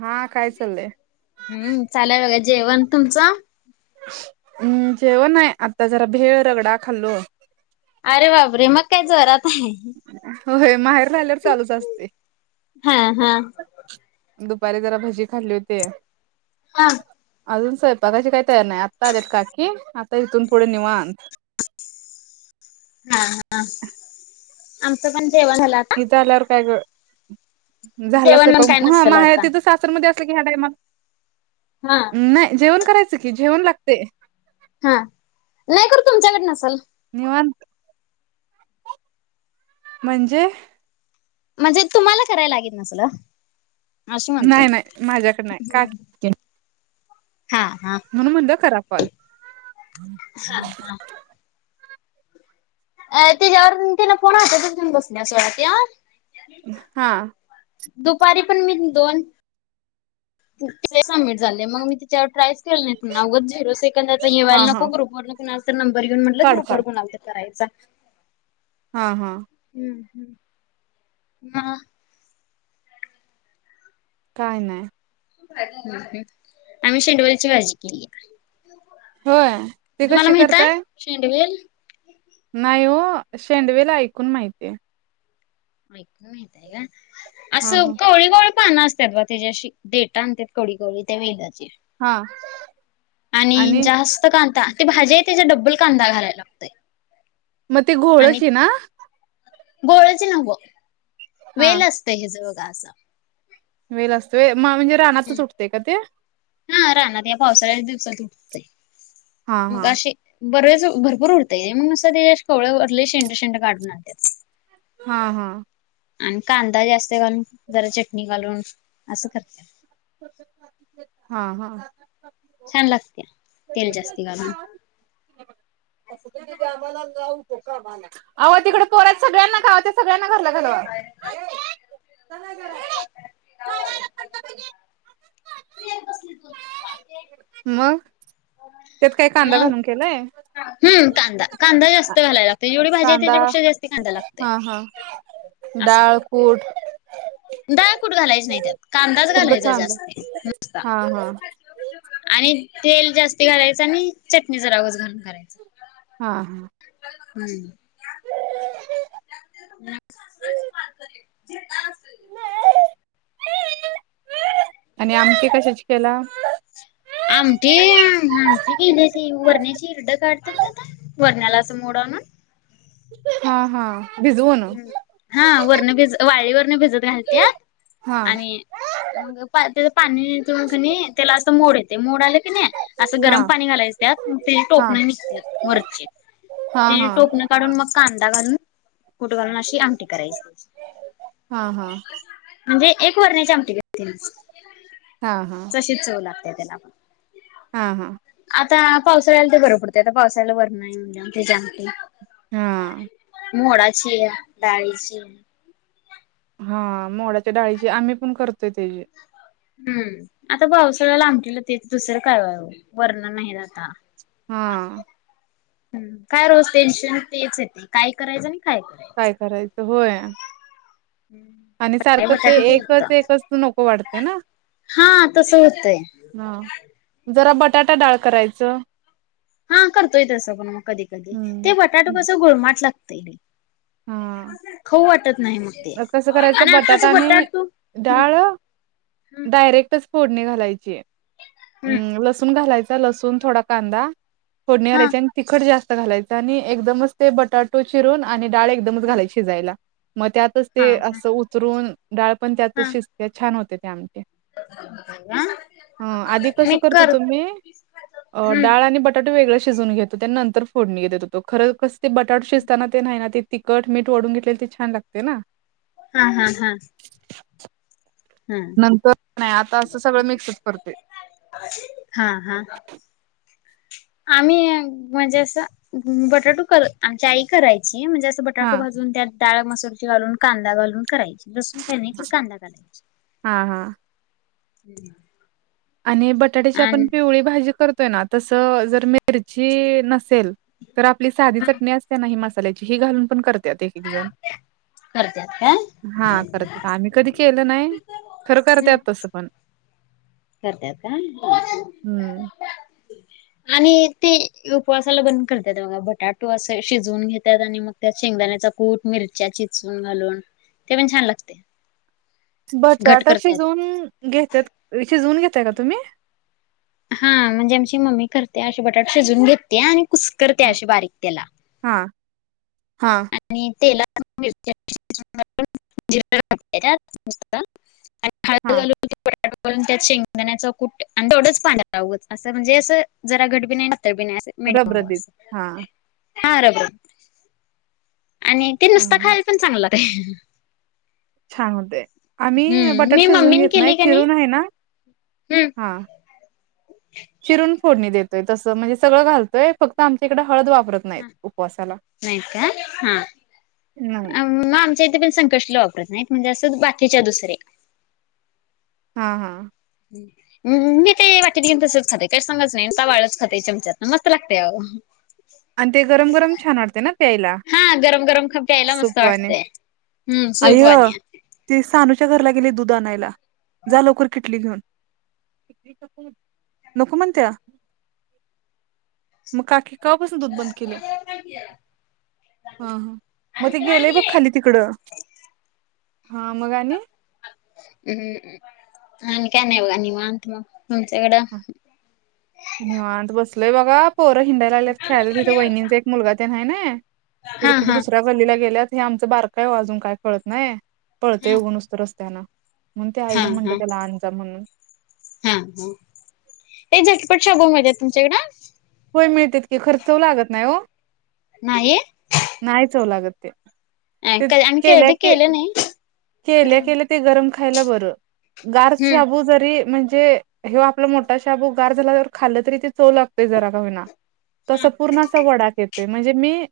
हा काय चाललंय? हम्म चालय बघा जेवण तुमचं? हम्म. जेवण नाही, आता जरा भेळ रगडा खाल्लो. अरे बापरे! मग काय जोरात आहे. होय माहेर राहिल्यावर चालूच असतय हा हा. दुपारी जरा भजी खाल्ली होती. हां.. अजून स्वायपाकाची काही तयार नाही, आत्ता आलेत काकी आता इथून पुढे निवांत. हा हा. आमचं पण जेवन झाल आ इथं आल्यावर काय ग झाला जेवण पण काय स्वयंपाक हा नसेल माहेर आता तिथं सासर. [unintelligible] असल की ह्या टाईमाला हा.. नाही जेवण करायचं की जेवण लागतय. हा नाही खर तुमच्याकड नसलं. निवांत म्हणजे? म्हणजे तुम्हाला करायला लागेत नसलं ओ अशी म्हणतोय नाही नाही, माझ्याकड नाही काक हा हा म्हणून म्हणलं करा कॉल. हा हा. अ.. तिच्यावरून तिन फोन हातातच घेऊन, बसल्या सोडा त्या. हा दुपारी पण मी दोन. ते सबमिट झाले मग मी तिच्यावर प्राईस. नाही त अग झिरो सेकंदाचा हे हा व्हायला हा नको, ग्रुपवर न कोणाचा तरी नंबर घेऊ म्हटलं काढ ग्रुप काढ वर कुणाला तर करायचा. हा हा.. हम्म हम्म ना. काय नाही आम्ही शेंडवेची भाजी केल्या. होय ते तुम्हाला कशी माहित आहे, करताय शेंडवे नाही हो, शेंडगे ऐकून माहितीय. ऐकून माहितेय का, हा असं हा कवळी कवळी. पान असतात बा तेची अशी, देठ आणतात कवळी कवळी त्या वेलाची. हा आणि जास्त कांदा ती भाजी आहे, त्याच्या डब्बल कांदा घालायला लागतोय. मग ते घोळची ना घोळची नव्हं हा वेल असतय हेच बघा असं. वेल असतोय म्हणजे रानातच हम्म. उठते का ते? हा राहणार या पावसाळ्यात दिवसातून. हा मग हा असे बरेच भरपूर उठते ये ते मग असं ते कवळ्या वरवरले शेंड शेंड काढून आणते. हा हा. आणि कांदा जास्त घालून जरा चटणी घालून असं करते. हा हा छान लागत्या, तेल जास्ती घालून. आलो तिकडे पोर आहेत सगळ्यांना कावा. सगळ्यांना घरला घाल [unintelligible] [unintelligible] मग त्यात काय कांदा घालून केलाय. हम कांदा कांदा जास्त घालायला लागत जेवढी भाजी आहे कांदा त्याच्यापेक्षा जास्त कांदा लागततय. हा हा डाळ कूट. डाळकुठ घालायच नाही त्यात, कांदाच फक्त घालायचा कांदा जास्ती नुसता. हा हा आणि तेल जास्त घालायचं, आणि चटणी जरा उगज घालून करायचं. हां हां. हम्म [unintelligible] आणि आमटी कशाची केला. आमटी आमटी केल्या ती वरण्याची इरड काढत नाही आता. वरण्याला असं मोड आणून हा हा. भिजवून. हम्म. हा वरण भिज, वाळी वरण भिजत घालत्यात. हा आणि, मग त्याच पाणी तु कणी, त्याला असं मोड येते मोड आले कणी. असं हा गरम पाणी घालायचं त्यात, तिची हा टोपणं निघतात वरची हा ते हा टोकणं. काढून मग कांदा घालून. कुट घालून अशी आमटी करायची. हा हा. म्हणजे एक वरण्याची आमटी [unintelligible] हा हा तशीच चव लागते, त्यालापण. हा हा. आता पावसाळ्याला ते बरं पडतंय आता, पावसाळ्याला वरण नाही म्हणजे त्याची आमटी. हा मोडाची डाळीची. हां. मोड्याच्या डाळीची आम्ही, पण करतोय तेची. हम्म आता पावसाळ्याला आमटीला ते दुसरं काय आहे वरणां नाही आता. हा हम. काय रोज टेन्शन तेच येते, काय करायचं आणि काय नाय. काय करायचं होय. आणि काय सारखं ते बटाटू केलत एकच, एकच नको वाटते ना. हा तसं होतंय हा.. जरा बटाटा डाळ करायचं. हा करतोय तसं पण मग कधी कधी, ते बटाटू कसं गुळमाट लागतंय लै. हां.. ते कसं करायचं आणि आताच बटाटा आणि बटाटू हम्म डाळ. डायरेक्टच फोडणी घालायची, हम्म लसून चालायचं. लसूण थोडा कांदा फोडणी हम्म हा घालायची आणि. तिखट जास्त घालायचं, आणि एकदमच ते बटाटू चिरून आणि डाळ एकदमच घालायची शिजायला. मग त्यातच हा ते हा असं, उतरून डाळ पण हा त्यातच शिजते छान होते ते आमटी. ह आधी कस मी करतो कर होतो मी अ हम्म डाळ आणि बटा बटाटू वेगळे शिजून घेतो, त्या नंतर फोडणी घेत होतो. खरं कस ते बटाटू शिजताना ते नाही ना ते, तिखट मीठ ओढून घेतलेलं, ते छान लागते ना. हा हा हा. हा नंतर नाही, आता असं सगळं मिक्सच करतोय. हा हा आम्ही म्हणजे, असं बटाटू कर आमची आई करायची म्हणजे असं. बटाटो हां, भाजून त्या डाळ मसूरची घालून, कांदा घालून करायची, लसून काय नाही, कांदा घालायची. हा हा. [unintelligible] आणि बटाट्याची आपण आणि पिवळी भाजी करतोय ना, तसं जर मिरची नसल तेल तर आपली साधी चटणी असते ना, ही मसाल्याची ही घालून पण करत्यात एक एक जण. करत्यात काय? हा करत आम्ही कधी केलं नाही, खरं करत्यात तसं पण. करत्यात काय, हं. आणि ते उपवासाला पण करतात बघा, बटाटू असं शिजवून घेतात, आणि मग त्या शेंगदाण्याचा. कूट मिरच्या चिचून घालून, ते पण छान लागते. घट बटाटा करत्यात शिजवून घेतात शिजवून घेताय का तुम्ही? हा म्हणजे आमची मम्मी करते अशी बटाटा शिजवून घेते आणि कुसकरते हां, अशी बारीक त्याला. हां हां. आणि तेलात [inaudible] ळ घ हां. [unintelligible] वरून त्याच शेंगदाण्याच कुठ आणि तेवढंच पांढरवत असं म्हणजे असं जरा घटबी नाही नाही. [unintelligible] मिडियम मऊ रबरबीत असत, हा. हा रबरबीत. आणि ते हा नुसता हा. खायला पण चांगलं लागतय. छान होते आम्ही बटाटा शिजवून मम्मीने घेत नाही केली आहे का चिरून आहे ना हम्म हां. चिरून फोडणी देतोय तसं म्हणजे सगळं घालतोय फक्त आमच्या इकडे हळद वापरत [unintelligible] नाहीत हा उपवासाला. नाही का हा. नाही. मग आमच्या इथे पण संकष्टी वापरत नाहीत म्हणजे असंच बाकीच्या दुसरे हा हा. हम्.. हम् मी ते वाटी घेन तसंच खात काही सांगत नाही त वाळच खातई चमचात ना मस्त लागतेय आवो. आणि ते गरम गरम छान वाटते ना प्यायला हा गरम गरम खूप, प्यायला मस्त सुपाने. वाटतय. हम्म सोखवाणी ते सानूच्या घरला गेले दूध आणायला जा लवकर किटली घेऊन. [unintelligible] नको म्हणत्या मग काकी क [unintelligible] दूध बंद केल्या. हा हा मग ते गेलेय बघ खाली तिकडं हां मग आणि, हम्मम.. आणि काय नाही बघा, निवांत मग तुमच्याकडं. आणि वात बसलोय बघा पोरं हिंडायला लागल्यात खेळाला तिथं वहिणींचे मुलगा ते हाय नाही तिथं हा कुठे हा दुसऱ्या गल्लीला गेल्यात, हे आमचं बारका आहे हो अजून काय कळत नाही. हा पळतंय ऊन नुसतं रस्त्याना म्हणून ते हा आईला म्हंटलं हा त्याला आणून जा म्हणून हा हा एक झटपट शाबू मिळतात तुमच्याकडं? होय मिळते की खर चव लागत नाही हो. नाही. नाही चव लागत ते ते आम्ही केल्या कधी के केलं नाही खरं केल्या केल्या ते गरम खायला बरं गार हम्म शाबू जरी म्हणजे हे आपला मोठा शाबु गार झाला तर खाल तरी ते चव लागतोय जरा का होना हा तसं पूर्ण त वडाप येतोय म्हणजे, मी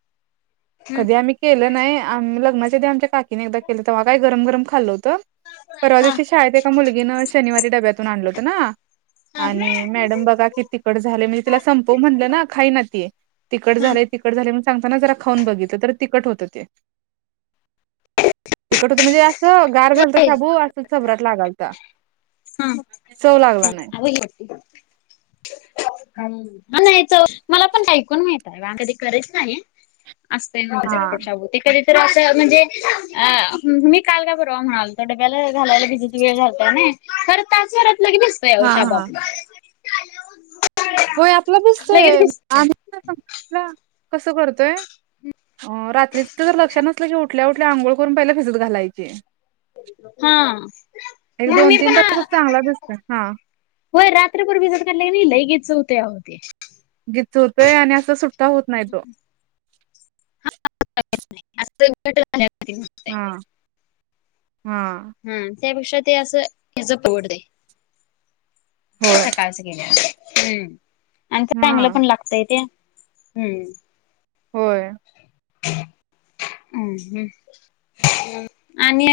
हम्म कधी आम्ही. केलं नाही आम लग्नांच्या ते आमच्या काकीने एकदा केलं तेव्हा काही गरम गरम खाल्लं होतं. परवा हा दिवशी शाळेत एका मुलगीनं शनिवारी डब्यातून आणलं होत ना. आणि मॅडम बघा की तिखट झाले म्हणजे, तिला संपव म्हटलं ना खाईना ती. तिखट झाले तिखट झाले मग चमच्यानं जरा खाऊन बघितलं तर तिखट होतं ते. तिखट होतं म्हणजे, तर गार हा झालत शाबू असं चबरात लागालता चव लागला नाही. [unintelligible] [inaudible] आणि याच्या मला पण ऐकून माहित आहे बाकी कधी करत नाही. असतय हा [unintelligible] ते कधी तर असं म्हणजे अ मी काल काक् म्हणाल डब्याला घालायला बिजत वेळ झालतय खर तासवरतलं लगे हा हा भिज [unintelligible] होय आपलं लगेच बसतोय भिजतोय आम्ही कसं करतोय अ रात्रीच जर लक्षात नसलं की उठल्या उठल्या आंघोळ करून पहिले फिसत घालायचे. हा एक मग दोन मी तीन पण तासात चांगला भिजतोय हा होय रात्रभर भिजत घातल कि नाही लयु गीच होतेय आवो. घिचवतोय आणि असं सुट्टा होत नाही तो. हा [unintelligible] हा हा त्यापेक्षा ते असं हेचं पोट दे होय. सकाळचे [unintelligible] हम्म आणि ते चांगलं हा पण लागतय ते हम्म. होय. हम् हम. आणि,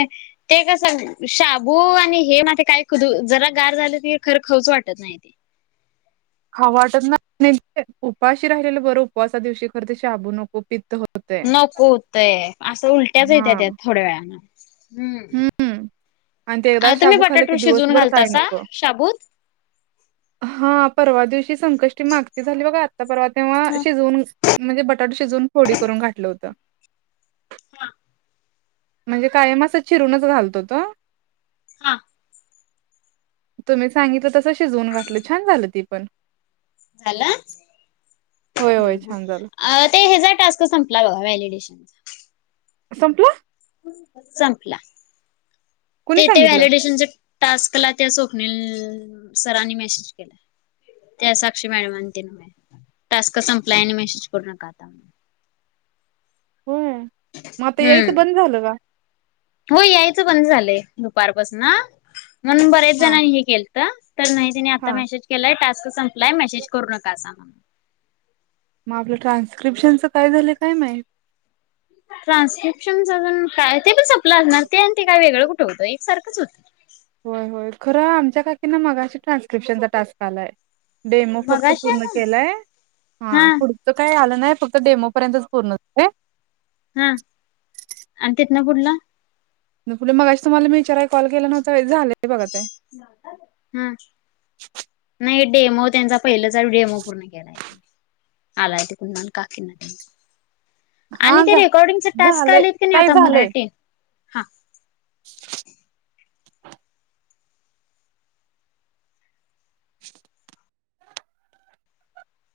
ते कस शाबू आणि हे मधे काय जरा गार झालं त खरं खऊच वाटत नाही. खावा वाटत ना उपाशी राहिलेलं बरं उपवासा दिवशी खर ते शाबू नको पित्त हो नको ते असं उलट्याच हा येत्या त्या थोड्या वेळान हम्म. हम्म आणि ते एकदा अ तुम्ही शाबू खाल्लं बटाटो की शिजून दिवसभर काही घालतासा नको शाबूत? हा परवा दिवशी संकष्टी मागती झाली बघा आत्ता परवा तेव्हा हा शिजवून म्हणजे, बटाटा शिजून फोडी करून घातलं होतं हा म्हणजे कायमासच चिरूनच घालतो त हा तुम्ही सांगितलं तसं शिजवून घातलं छान झालं ती पण. झालं. होय होय छान झालं ते हेचा टास्क सांग लावा व्हलिडेशनच. संपलं. संपला. कोणी ते ते सांगितलं? व्हॅलिडेशनच्या टास्कला त्या स्वप्निल सरांनी मेसेज. त्या साक्षी मॅडम त न टास्क संपला आणि मेसेज करू नका आता. [inaudible] होय मग आता यायचं हम्म बंद झालं का? हो यायचं पण झालंय दुपारपासून ह म्हणून बरेच हा जणांनी हे केल त. तर नाही तिने आता हा मेसेज केलाय टास्क संपलाय मेसेज करू नका असा. मग आपलं ट्रान्स्क्रिप्शनचं काय झालंय काय माहित. ट्रान्स्क्रिप्शन अजून काय ते पण सपलं असणार ते आणि ते का वेगळं कुठे होतं एक सारखंच होतं होय या होय खरं आमच्या काकीना मगाशी ट्रान्स्क्रिप्शनचा टास्क आलाय. डेमो फक्त मगाशी पूर्ण आला केलाय हा पुढ तो काही आलं नाही फक्त डेमो पर्यंतच पूर्ण झालंय. हा आणि तेथन पुढल पुढ मग अजशी तुम्हाला मी विचाराय कॉलं नव्हता झालंय बघा ते. हम्म नाही डेमो त्यांचा. पहिलंच डेमो पूर्ण केलाय आलाय ते कुंदन काकीन. आणि हा ते झा रेकॉर्डिंगचे टास्क झालंय आलेत, कणी ताई आता झालंय. मराठी. हा [inaudible]